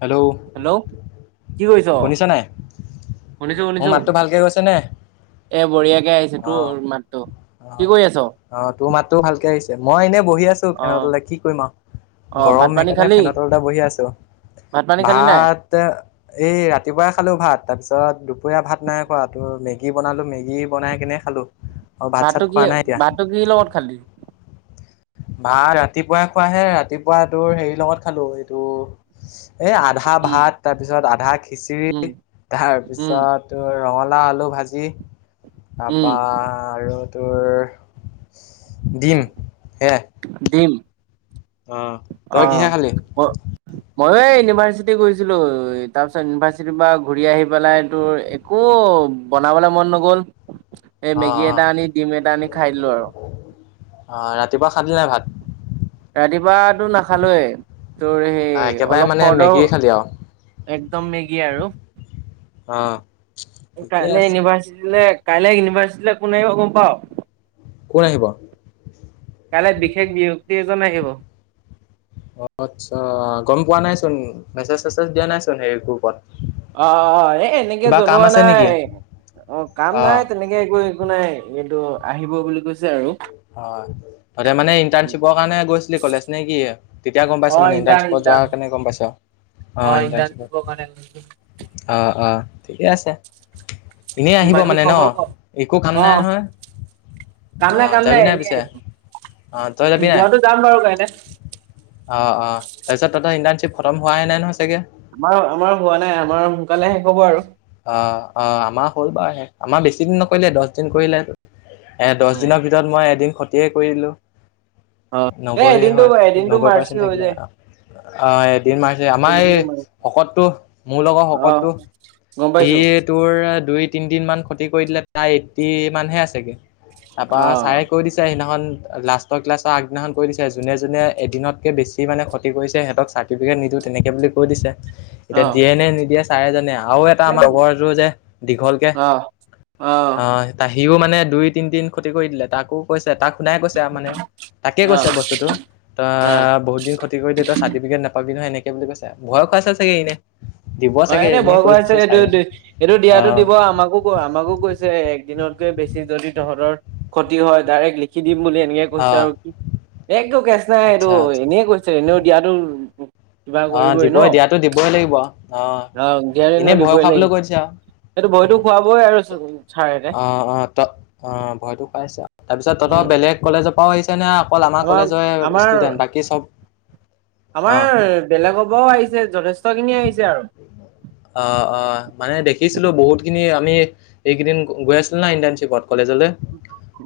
Hello. Hello কি কৰিছ শুনিছা নাই শুনিছোঁ, মোৰ শুনিছোঁ। মাতটো ভালকে গৈছে নে এ বঢ়িয়াকে আহিছে অ তোৰ মাততো অ কি কৰি আছ? অ', তোৰ মাতটো ভালকে আহিছে মই এনেই বহি আছোঁ অ', ফেনতলে কি কৰিম আৰু। অ', ভাত গৰম পানী সেইকাৰণে খালি? ফেনৰ তলতে বহি আছোঁ ভাত পানী খালি নাই? ভাত এই ৰাতিপুৱাই খালোঁ ভাত তাৰপিছত দুপৰীয়া ভাত নাই খোৱা টোৰ মেগী বনালোঁ মেগী বনাই কিনে হেল্ল'। ভাতটো, ভাতোটো কিৰ লগত খালি? ভা ৰাতিপুৱাই খোৱাহে ৰাতিপুৱা তোৰ হেৰিৰ লগত খালোঁ এইটো এ আধা আধা উম, ভাত তাৰ পিছত আধা উম, খিচিৰি তাৰ উম, পিছত তোৰ ৰঙালাও আলু ভাজি উম, তাৰপা আৰু তোৰ দিম হেয়া। দিম তই অহ। কিহে খালি? মই এই ইউনিভাৰ্চিটি গৈছিলোঁ তাৰ পিছত ইউনিভাৰ্চিটিৰ পৰা ঘূৰি আহি পেলাই তোৰ ও বনাবলৈ মন নগ'ল এই অ মেগী অ এটা আনি ডিম এটা আনি খাই দিলোঁ আৰু। অ', ৰাতিপুৱা খালি নে ভাত। ৰাতিপুৱাতো নাখালোৱে তোৰ সেই একেবাৰে অলপ মানে খৰ্দৰ মেগী খালি আৰু। একদম মেগী আৰু অ। ঠিকে কাইলৈ আছে ইউনিভাৰ্চিটিলৈ কাইলৈ ইউনিভাৰ্চিটিলৈ কো আহিব গ'ম পাও। কোন আহিব? কাইলৈ বিশেষ ব্যক্তি এজন আহিব। অ', আচ্ছা গ'ম পোৱা নাইচোন মেছেজ চেছেজ দিয়া নাইচোন সেই গ্ৰুপত। অ', এ এনেকে কিবা কাম জনোৱা আছে নেকি? নাই অ', কাম নাই তেনেকে এ কৈ একো নাই এইটো আহিব বুলি কৈছে আৰু। হয় তাতে মানে ইণ্টাৰণশ্বিপৰ কাৰণে গৈছিলি কলেজ নে কি? তেতিয়া গ'ম পাইছোঁ অ', মানে ইণ্টাৰ্ণ ইণ্টাৰৰ্ণশ্বিপত যোৱাৰ ইণ্টাৰ্ণ কাৰণে গ'ম পাইছ। আহ অ', ইণ্টাৰ্ণশ্বিপত ইণ্টাৰ্ণশ্বিপৰ কাৰণে আহ, আহ ঠিকে আছে। এনেই আহিব বাকী মানে ন খবৰ ক? একো কাম নাই অ', নহয় কাম অ'। কাম যাবি নাই এনেই পিছে আহিব অ', তই যাবি নাই। যোৱাটো যাম বাৰু কাইলে। অ', অ', তাৰপিছত তাতে ইণ্টাৰৰ্ণশ্বিপ খতম হোৱাই নাই নহয় চাগে। আমাৰ, আমাৰ হোৱা নাই, আমাৰ সোনকালে শেষ হ'ব হ'ব আৰু। অ', অ', আমাৰ হ'ল বাৰুে আমাৰ বেছি দিন নকৰিলে দহ দিন কৰিলে এ দহ উম। দিনৰ ভিতৰত পিছত মই এদিন ক্ষতিয়ে কৰিলোঁ। এ নব্বৈ এদিনটো হয় এদিনটো নব্বৈ মাৰ্চি পাৰ্চেন্ট হৈ থাকিলে যায় অ'। অ', এদিন মাৰিছে আমাৰ এই এদিনটো মাৰ্চি শকতটো মোৰ লগৰ অ', শকতটো। গম ই পাইছো তোৰ দুই তিনিদিন মান ক্ষতি কৰি দিলে, তাই এটতি মানহে আছেগে। তাৰপা চাৰে অ', কৈ দিছে সিদিনাখন লাষ্ট ক্লাছ আগদিনাখন কৈ দিছে যোনে যোনে এদিনত কে বেছি মানে ক্ষতি কৰছে হেহঁতক চা ৰতিফিকেট নিদো তেনেকে বুলি কৈ দিছে, এতিয়া দিয়ে অ'। নে নিদিয়ে চাৰে জানে আৰু এ এটা আমাৰ লগৰটোৰযে, দীঘলকে, অ', অ', আহ তাহিও মানে দুই তিনিদিন ক্ষতি কৰি দিলে, তাকো কৈছে তাক শুনাই কৈছে আৰু মানে, তাকে অ', কৈছে বস্তুটো। ত অ', বহুত দিন ক্ষতি কৰিলি তই চাৰ্টিফিকেট নাপাবি নহয় এনেকে বুলি কৈছে, ভয় খুৱাইচে চাগে এনে। দিব অ', চাগে এনে এনেই ভয় কৈ খুৱাইছে দিছে। এইটো, ছাৰে এইটো অ দিয়াতো দিব আমাকো ক আমাকো কৈছে, একদিনতকে বেছি যদি তহঁতৰ ক্ষতি হয়, ডাইৰেক্ট লিখি দিম বুলি এনেকে অ কৈছে আৰু, কি একো কেচ নাই এইটো আচ্ছা আচ্ছা এনে কৈছে, এনেও দিয়াতো কিবা অ', কৰিবই ন দিবই দিয়াতো দিবই লাগিব, অ' এনেই ভয় খোবলৈ কৈ দিছে আৰু। সেটো ভয়তো উম খুৱাবই আৰু, চাৰ চাৰহতে। অ', অ' ত অ' ভয়তো খোৱাইছে আৰু, তাৰপিছত তহঁতৰ উম, বেলেগ কলেজৰ পৰাও আহিছে। নে অকল আমাৰ কলেজৰ ষ্টুডেন্ট, বাকী চব, অ'। আমাৰ বেলেগৰ পৰাঁও আহিছে, যথেষ্টখিনি আহিছে আৰু। অ', অ' মানে দেখিছিলো বহুতখিনি আমি এইকেইদিন গৈ আছিলি না নাই ইণ্টাৰ্ণশ্বিপত কলেজলৈ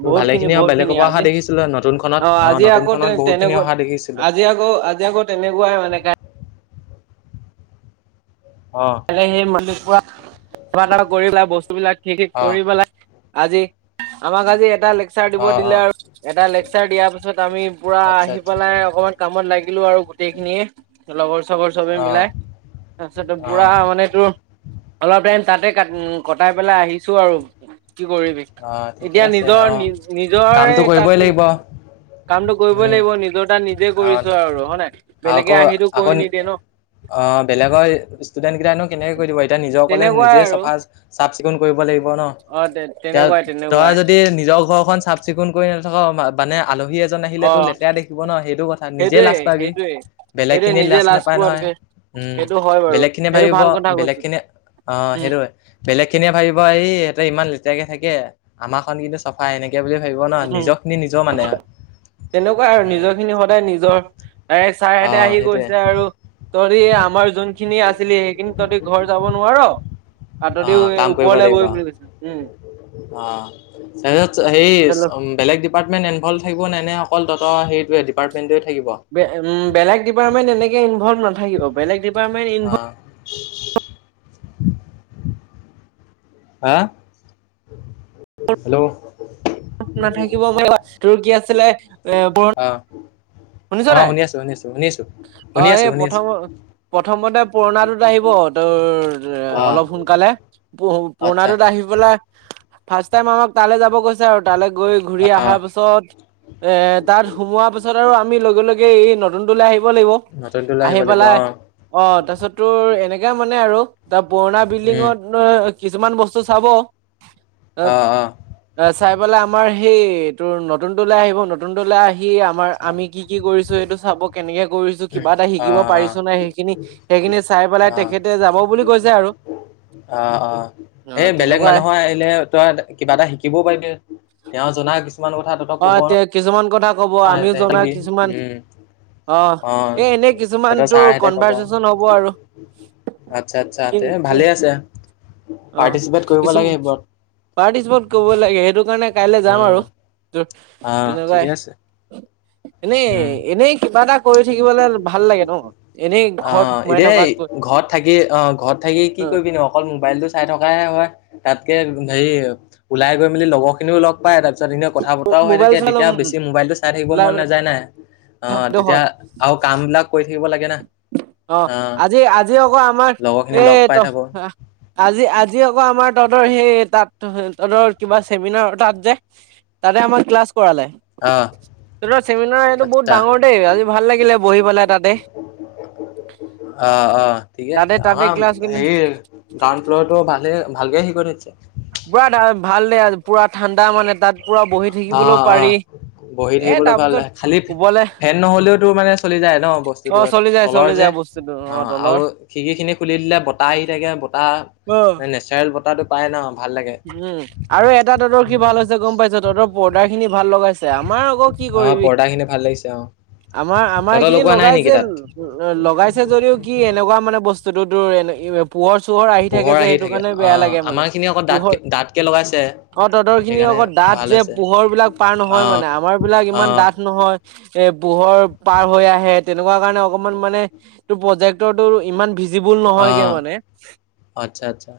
ত বহুত ভালে খিনি বহুত বেলেগৰ পৰা অহা আজি দেখিছিলো, নতুনখনত, অ আহ আজি আকৌ তে নতুনখনত বহুত খিনি তেনেকুৱা অহা দেখিছিলো। আজি আকৌ আজি আকৌ তেনেকুৱাই মানে অ সেই মল্িক পৰা কবা এ কৰি পেলাই বস্তুবিলাক ঠিক, ঠিক অ কৰি পেলাই আজি, আমাক আজি এটা লে লেকচাৰ দিব অ অ দিলে আৰু, এটা লেকচাৰ দিয়াৰ পিছত, আমি পুৰা আচ্ছা আহি আচ্ছা পেলাই অকমান কামত লাগিলো আৰু গোটেই খিনিয়ে, লগৰ চগৰ চবে অ মিলাই তাৰপিছত অ পুৰা মানে তোৰ, অলপ টাইম তাতে ক উ কটাই পেলাই আহিছো আৰু, কি কৰিবি। অ ঠিকে এতিয়া আছে নিজৰ অ নি নিজৰে কামটো কৰিবই তাত লাগিব কামটো কৰিবই উম লাগিব নিজৰ তাত নিজে অ কৰিছো আৰু, হয় নাই বেলেগে আহিটো কৰি নিদিয়ে ন। অ', বেলেগৰ ষ্টুডেন্ট কেইটা নো কেনেকে কৰি দিব এতিয়া নিজৰ কলেজ তেনেকুৱাই নিজে আৰু চাফা চাফ চিকুণ কৰিব লাগিব ন। অ', দে। তই যদি নিজৰ ঘৰখন চাফ চিকুণ কৰি নাথাক মানে আলহী এজন আহিলে অ তোৰ লেতেৰা দেখিব ন সেইটো কথা নিজে সেইটোৱে লাজ পাবি, সেইটোৱে বেলেগ সেইটোৱে খিনিয়ে নিজে লাজ নাপায় নহয়। পোৱাতকে উম, সেইটো হয় বাৰু বেলেগ খিনিয়ে সেইটো ভাবিব, ভাল কথা বেলেগ কৈছো খিনি অ' উম সেইটোৱে। বেলেগ খিনিয়ে ভাবিব এ সিহঁতে ইমান লেতেৰাৰাকে থাকে, আমাৰ খন কিন্তু চফাই এনেকে কে বুলি ভাবিব ন। উম, নিজৰ খিনি নিজৰ মানে তেনেকুৱা আৰু, উম নিজৰ খিনি সদায় নিজৰ ত অ ছাৰহেঁতে আহি সেইটোৱে গৈছে আৰু তঁহতি আমাৰ যোনখিনি আছিলি, সেইখিনি তঁহতি ঘৰ যাব নোৱাৰ। অ পাতদিও কাম কৰিব ওপৰলৈ লাগিব গৈ বুলি কৈছে, উম। অ', তাৰপিছত সেই বেলেগ ডিপাৰটেণ্ট ইণভলভ থাকিব নে, নে অকল তহতঁৰ সেইটোৱে ডিপাৰ্টেণ্টে থাকিব। বেলেগ, বেলেগ ডিপাৰ্টমেট এনেকে ইনল্ভ নাথাকিব, বেলেগ ডিপাৰ্টমেন্ট অ'। হা, হেল্ল'। নাথাকিব পাৰি, তোৰ কি আছিলে এ, [inaudible] অ', শুনিছ অ', নাই, শুনি আছোঁ, শুনি আছোঁ, শুনি আছোঁ। অ শুনি এই আছোঁ, শুনি প্ৰথম আছোঁ, প্ৰথমতে পুৰণাটোত আহিব টোৰ অ', অলপ সোনকালে, আচ্ছা পুৰাণটো তাৰ আহি পেলাই ফাৰ্ষ্ট টাইম, আমাক তালে যাব কৈ কৈছে আৰু তালৈ গৈ ঘুৰি অ', অহাৰ পিছত, এ তাত সোমোৱাৰ পিছত আৰু আমি লগে, লগে এই নতুন তোলৈ আহিব লাগিব নতুনটো লৈ আহি আহিব লাগিব পেলাই অ'। অঁ, তাৰপিছত তোৰ এনেকা মানে আৰু তাৰ পুৰণা উম, বিল্ডিঙত কিছুমান বস্তু চাব, এ অ', অ', অঁ, চাই পাই আমাৰ সেই তোৰ নতুন তলৈ আহিব নতুন তলৈ, আহি আমাৰ আচ্ছা আমি কি কি কৰিছো এইটো চাব, কেনেকে কৰিছো কিবা এটা অ', শিকিব অ', অ', পাৰিছো নাই সেইখিনি, সেইখিনি চাই পেলাই তেখেতে যাব বুলি কৈছে আৰু। অঁ, অ, অ এই বেলেগ তেনেকুৱাই মানুহৰ আহিলে। তই কিবা এটা শিকিবও পাৰিবি তেওঁ জনা কিছুমান কথা তহঁতক অ, ক'ব এতিয়া কিছুমান কথা কব আমিও জনা নোৱাৰে, কিছুমান উম, অ এ এনেই কিছুমান তহঁতৰ তোৰ ছাৰহঁতে ক'ব। কনভাৰ্চচন হব আৰু আচ্ছা আচ্ছা কি, তে কি ভালে অ পাৰ্টিচিপেট কৰিব কিছু লাগে সেইবোৰত। পাৰ্টিচিপেট কৰিব লাগে, সেইটো কাৰণে কাইলে যাম আৰু অ ঠিকে তেনেকুৱাই আছে এনেই, উম, এনেই কিবা এটা কৰি থাকিবলৈ ভাল লাগে ন, এনেই অ ঘৰত সোমাই এতিয়া এই থকাতকৈ ঘৰত থাকি অ ঘৰত থাকি কি অ কৰিবি ন, অকল মোবাইলটো চাই থকে হয়। তাতকে হেৰি ওলাই গৈ মেলি লগৰ খিনিও লগ পায় তাৰপিছত এনে কথা বতৰাও হৈ মোবাইল থাকে, চাই লম তেতিয়া বেছি মোবাইলটো চাই থাকিব মন নাযায় নাই অ তেতিয়া আৰু কামবিলাক কৰি থাকিব লাগে। না অঁ, অ আজি, আজি আকৌ আমাৰ লগৰ খিনি এ, লগ পাই ত থাকো আজি, আজি আকৌ আমাৰ তহঁতৰ সেই তাত তঁহতৰ কিবা চেমিনাৰ তাত যে তাতে আমাক ক্লাছ কৰালে। অ তহঁতৰ চেমিনাৰ এইটো বহুত আচ্ছা ডাঙৰ দেই আজি ভাল লাগিলে বহি পেলাই তাতে। অঁ, অ, ঠিকে তাতে আছে তাতে আমাৰ ক্লাছ কৰিলে হেৰি গ্ৰাউণ্ড ফ্ল'ৰটো ভালে ভালকে হেৰি কৰি থয় দিছে পুৰা ভাল দে, পুৰা ঠাণ্ডা মানে তাত পুৰা বহি অ থাকিবলৈও অ পাৰি। বহি এ থাকিবলৈ ভাল, তাৰপিছত খালি ওপৰলে ফেন নহ'লেওতো মানে চলি যায় ন অ বস্তুটো চলি যায় তলৰ চলি যে যায় বস্তুটো অ অঁ, তলৰ আৰু খিৰকি খিনি খুলি দিলে, বতাহ আহি থাকে বতাহ অঁ। নেচাৰেল বতাহটো পায় ন ভাল লাগে উম আৰু এটা তহতৰ কি ভাল হৈছে গম পাইছো তহঁতৰ পৰ্দাৰ খিনি ভাল লগাইছে, আমাৰ আকৌ কি অ কৰিবি পৰ্দা খিনি ভাল লাগিছে অ আমাৰ, আমাৰ তহঁতৰ এইখিনি লগোৱা নাই নেকি লগাইছিল। তাত উম, লগাইছে যদিও কি এনেকুৱা মানে বস্তুতটো তোৰ এ পোহৰ, চোহৰ আহি থাকে যে সেইটো কাৰণে বেয়া লাগে। আমাৰখিনি আকৌ ডাঠ, ডাঠকে লগাইছে। অঁ, তহতৰ খিনি সেইকাৰণে আকৌ ডাঁঠ ভাল যে হৈছে পোহৰ বিলাক পাৰ অ নহয় মানে, আমাৰ বিলাক অ ইমান ডাঠ নহয় এ, পোহৰ পাৰ হৈ আহে তেনেকুৱা কাৰণে অকমান মানে টোৰ, প্ৰজেক্টৰটো ইমান ভিজিবুল অ নহয়গে মানে আচ্ছা আচ্ছা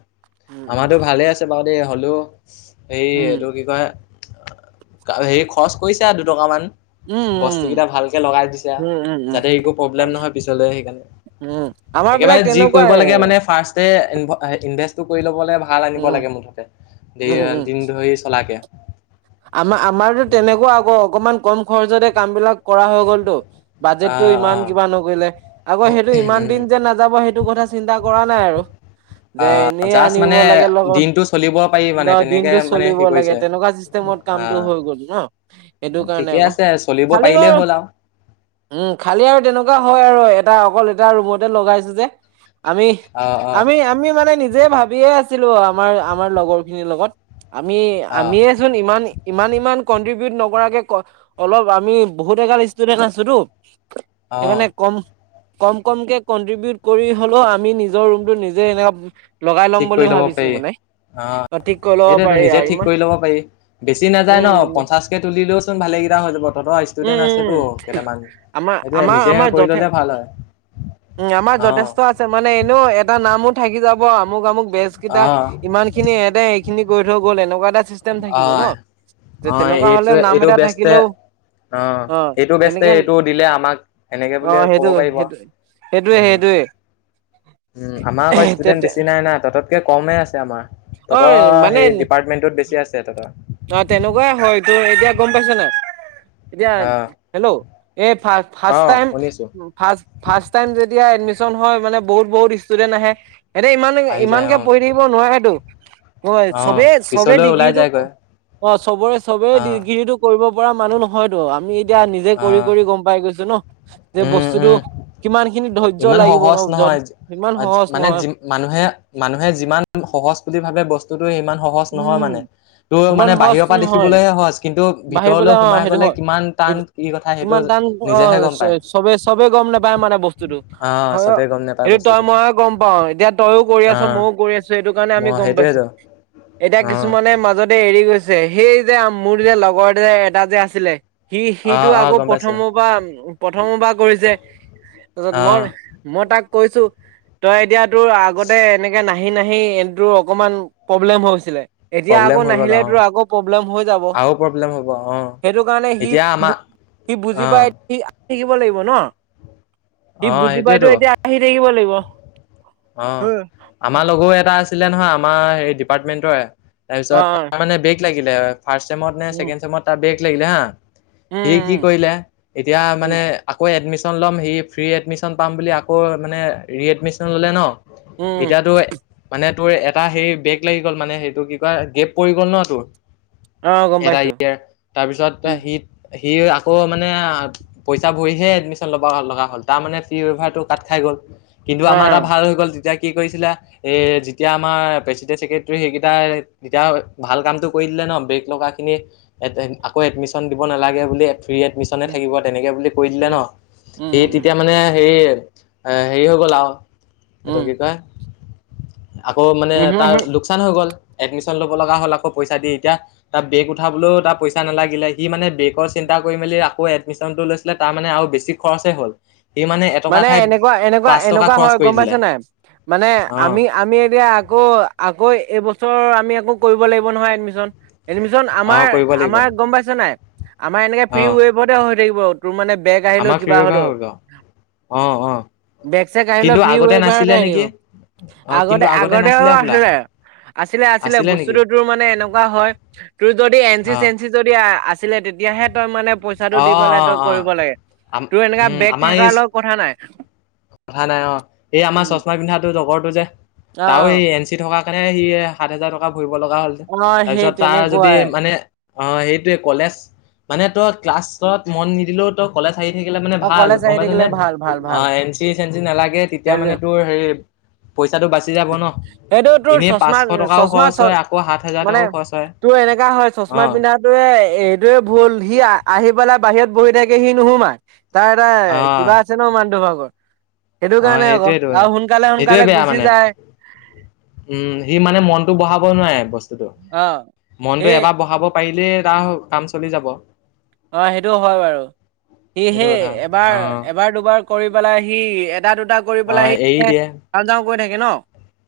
উম আমাৰতো ভালে আছে বাৰু দেই হ'লেও হে উম এইটো কি কয়? হেৰি খৰচ কৰিছো দুটকামান। উম বস্তু কেইটা উম ভালকে লগাই দিছে উম উম উম যাতে উম একো অ প্ৰব্লেম নহয় পিছলে সেইকাৰণে। উম, আমাৰ বিলাক একেবাৰে যি তেনেকুৱাই কৰিব লাগে মানে ফাৰ্ষ্টে ইনভেষ্টটো কৰি ল'ব ভাল ভাল আনিব উম, লাগে মুঠতে উম, দি-দিন ধৰি চলাকে। আমাৰ-আমাৰতো তেনেকুৱা আকৌ অকমান কম খৰচতে কাম বিলাক কৰা হৈ গ'লটো বাজেটো আহ ইমান আহ কিবা নকৰিলে আকৌ সেইটো ইমান উম দিন যে ন যাব সেইটো কথা চিন্তা কৰা নাই আৰু। যে আহ এনেই জাষ্ট আনিব মানে লাগে লগত। দিনটো চলিব পাৰি মানে তেনেকে দিনতটো মানে চলিব হেৰি লাগে কৰিছে তেনেকুৱা কামটো আহ হৈ গ'ল ন, সেইটো কাৰণে ঠিকে আকৌ। আছে চলিব খালি পাৰিলেই বাৰু হ'ল আৰু উম খালি আৰু তেনেকুৱা হয় আৰু এটা অকল এটা ৰুমতে লগাইছো যে। অ অ আমি-আমি-আমি মানে নিজে ভাবিয়ে আছিলো আমাৰ আমাৰ লগৰ খিনিৰ লগত। অ আমি-আমিয়েচোন ইমান-ইমান-ইমান কনট্ৰিবউট নকৰাকে অলপ আমি বহুত এগাল ষ্টুডেন্ট আছোতো অ সেইকাৰণে কম কম কমকে কন্ট্ৰিবউট কৰি হ'লেও আমি নিজৰ ৰুমটো নিজে এনে লগাই ঠিক ল'ম কৰি বুলি ল'ব পাৰি ভাবিছো মানে। অ ঠিক কৰি ল'ব এইটোৱেতো পাৰি নিজে আৰু ঠিক ইমান কৰি পাৰি। বেছি নাযায় ন উম উম পঞ্চাশ কে তুলিলেও চোন ভালে কেইটা হৈ যাব। তোৰ ধৰা উম ষ্টুডেণ্ট আছেতো উম। কেইটামান, আমাৰ সেইটোৱে আমাৰ নিজে কৰি ল'লে ভাল হয়। উ আমাৰ অ', যথেষ্ট আছে, মানে এনেও এটা নামো থাকি যাব আমুক আমুক বেজ কেইটা অ', ইমান খিনি এতে এইখিনি কৰি থৈ গ'ল এনেকুৱা এটা চিষ্টেম থাকিব অ'। ন। যে অ', তেনেকুৱা হ'লে এইটোৱে নাম এইটো এটা বেষ্টে থাকিলেও অ এইটো বেষ্টে এনেকে এইটো দিলে আমাক সেনেকে অ বুলি ক'ব সেইটো পাৰিব। সেইটো। সেইটোৱে সেইটোৱে। উ আমাৰ আকৌ ষ্টুডেন্ট তেতে বেছি নাই নাই। তহঁততকে কমেই আছে আমাৰ। তহঁতৰ অ' মানে সেই ডিপাৰ্টমেণ্টটোত বেছি আছে তহঁতৰ। অ তেনেকুৱাই হয় তোৰ এতিয়া গম পাইছ নাই? এতিয়া অ', হেল্ল' এই ফ ফাষ্ট অ', টাইম, শুনিছোঁ। ফাষ্ট-ফাষ্ট টাইম যেতিয়া এডমিশন হয় মানে বহুত বহুত ষ্টুডেন্ট আহে সিহঁতে ইমান আহি যায় ইমানকে অ', পঢ়ি থাকিব নোৱেতো। হয় অ', চবেই চবে পিছলৈ ওলাই ডিগ্ৰীটো যায়গৈ অ চবৰে চবেই অ', ডিগ্ৰীটো কৰিব পৰা মানুহ নহয়তো। আমি এতিয়া নিজে কৰি অ'। কৰি গম পাই গৈছো ন। যে উম, বস্তুতটো উম, কিমান খিনি ধৈৰ্যয় ইমান লাগিব সহজ ন নহয়। ইমান আজ- সহজ মানে যি নহয়। মানুহে মানুহে যিমান সহজ বুলি ভাবে বস্তু ত ত ইমান সহজ নহয় উম মানে। তোৰ মানে ইমান সহজ বাহিৰৰ পৰা নহয় দেখিবলৈহে সহজ। কিন্তু বাঢ়ি ভিতৰলৈ পেলাই অ সোমাই সেইটো গ'লে কিমান টান হয় কি কথা সেইটো নিজেহে গম পায়। চবেই চবেই গম নাপায় মানে বস্তুটো। অ চবে গম নোপায় সেইটো তই বস্তুটো ময়ে গম পাওঁ, এতিয়া তয়ও কৰি আছ অ', ময়ও কৰি আছো সেইটো কাৰণে আমি মই গম সেইটোৱেতো পাইছো। এতিয়া অ', কিছুমানে মাজত এৰি গৈছে। সেই যে মোৰ যে লগৰ যে এটা যে আছিলে। সি সিটো অ', অ', আকৌ গম পাইছো প্ৰথমৰ পৰা প্ৰথমৰ পৰা কৰিছে, তাৰপিছত মই অ', মই তাক কৈছো, তই এতিয়া তোৰ আগতে এনেকে নাহ নাহি নাহি তোৰ অকমান প্ৰব্লেম হৈছিলে। এতিয়া প্ৰব্লেম আকৌ হৈ গ'ল নাহিলে অ', তোৰ আকৌ প্ৰব্লেম হৈ যাব। আৰু প্ৰব্লেম হ'ব অ। সেইটো কাৰণে সি এতিয়া আমাৰ সি বুজি অ', পায় সি আহি থাকিব লাগিব ন, সি অ', বুজি পাইতো সেইটোৱেতো এতিয়া আহি থাকিব লাগিব। হ অ', আমাৰ লগৰ এটা আছিলে নহয়, আমাৰ হেৰি ডিপাৰ্টমেন্টৰে। অ অ তাৰপিছত, তাৰমানে বেগ লাগিলে, ফাৰ্ষ্ট ছেমত নে উম ছেকেণ্ড ছেমত তাৰ বেগ লাগিলে হা। উম উম সি কি কৰিলে, এতিয়া উম উম মানে আকৌ এডমিচ ল'ম, সি ফ্ৰী এডমিশন পাম বুলি, আকৌ মানে ৰি এডমিশন ললে ন'। উম এতিয়াতো মানে তোৰ, এটা সেই বেগ লাগি গ'ল মানে সেইটো, কি কয় গেপ পৰি গ'ল ন' তোৰ। অ গম এটা পাইছো ইয়াৰ, তাৰপিছত উম সি, সি আকৌ মানে পইচা ভৰিহে এডমিশ্যন লব লগা হ'ল, তাৰ মানে ফ্ৰি ৱভাৰটো কাট খাই গ'ল। কিন্তু অ আমাৰ এটা ভাল হৈ গ'ল, তেতিয়া কি কৰিছিলে, এ যেতিয়া আমাৰ প্ৰেচিডেণ্ট চছেক্ৰেটাৰী সেইকেইটা তেতিয়া ভাল কামটো কৰি দিলে ন, ব্ৰেক লগাখিনি আকৌ এডমিশন দিব নালাগে বুলি। ফ্ৰী এডমিচনে উম থাকিব, তেনেকে বুলি কৈ দিলে উম, ন, উম, সি উম, তেতিয়া মানে হে এ হেৰি হৈ গ'ল আৰু, এইটো কি উম, কয় আকৌ মানে উম, হম, তাৰ হম, লোকচান হৈ গ'ল, এডমিশন ল'ব লগা হ'ল আকৌ পইচা দি, এতিয়া তাত বেগ উঠাবলৈও তাৰ পইচা নালাগিলে, ই মানে বেকৰ চিন্তা কৰি মেলি আকৌ এডমিচনটো লৈছে। লে, তাৰ মানে আৰু বেছি খৰচ হে হ'ল, সি মানে এটকা ঠাইত বা পাঁচ টকা এনেকুৱা খৰচ হয় কৰি গম পাইছ দিলে নাই, মানে অ' আমি আমি এতিয়া আকৌ, আকৌ এইবছৰ আমি আকৌ কৰিব লাগিব নহয় এডমিশন। এডমিচন আমাৰ, অ' কৰিব লাগিব আমাৰ গম পাইছে নাই, আমাৰ এনেকে ফ্ৰি অ' ৱেবতে হৈ থাকিব। তোৰ মানে বেগ আহিলে আমাৰ ফ্ৰী কিবা ৱেইভাৰ হ'লেওঁ। হ'ব অ', অ'। বেগ-চেগ আহিলেও কিন্তু ফ্ৰী আগতে নাছিলে ৱেবাৰতে নেকি আহিব, অ' কিন্তু আগতে আগতেও নাছিলে হ'বলা আছিলে। আছিলে, আছিলে বস্তুটো তোৰ মানে এনেকুৱা হয়, তোৰ যদি এন চি অ' চেন চি যদি আছিলে, তেতিয়াহে তই মানে পইচা পইচাটো দি অ' পেলাই অ' তই অ' কৰিব লাগে, তোৰ এনেকা উম বেগ আমাৰ এই থকাৰ লগত কথা নাই। কথা নাই অ', এই আমাৰ উম, চশমা পিন্ধাটো লগৰটো যে, তাৰও অ', এই এন চি সি থকাৰ কাৰণে, ই সাত হোজাৰ টকা ভৰিব লগা হ'ল, অ', সেই তাৰপিছত তাৰ যদি তেনেকুৱাই। মানে অ', সেইটোৱে কলেজ মানে, তই ক্লাছত মন নিদিলেও কলেজ আহি থাকিলে মানে অ', ভাল, কলেজ গম আহি পাইছ থাকিলে নে, ভাল, ভাল, ভাল অ', এণ চি-চেন চি নালাগে তেতিয়া সেইটোৱে। মানে তোৰ তোৰ হেৰি পইচাটো বাচি যাব ন' সেইটো তোৰ এনেই চচমা, পাঁচশ টকাও চচমা খৰচ চ হয় আকৌ সাত হাজাৰ মানে, টকাও খৰচ হয় তোৰ এনেকা হয় অ চচমা পিন্ধাত তোৰ সেই এইতোৱে ভুল, সি আহি পেলাই বাহিৰত বহি থাকে সি নুসুমাই তাৰ এটা অ কিবা আছে ন', মানুহটোৰ ভাগৰ সেইটো অ কাৰণে আকৌ, সেইটোৱেতো আৰু সোনকালে, সেইটোৱে সোনকালে বেয়া গুচি মানে যায়। উম, সি মানে মনটো বহাব নোৱাৰে, বস্তুটো অ'। মনটো সেই এবাৰ বহাব পাৰিলেই তাৰ কাম চলি যাব। অ', সেইটো হয় বাৰু, সি সেইটো সেই কথা অ এবাৰ, অ এবাৰ দুবাৰ কৰি পেলাই সি, এটা, দুটা কৰি পেলাই সি এৰি দিয়ে যাওঁ, যাওঁ কৰি থাকে ন'।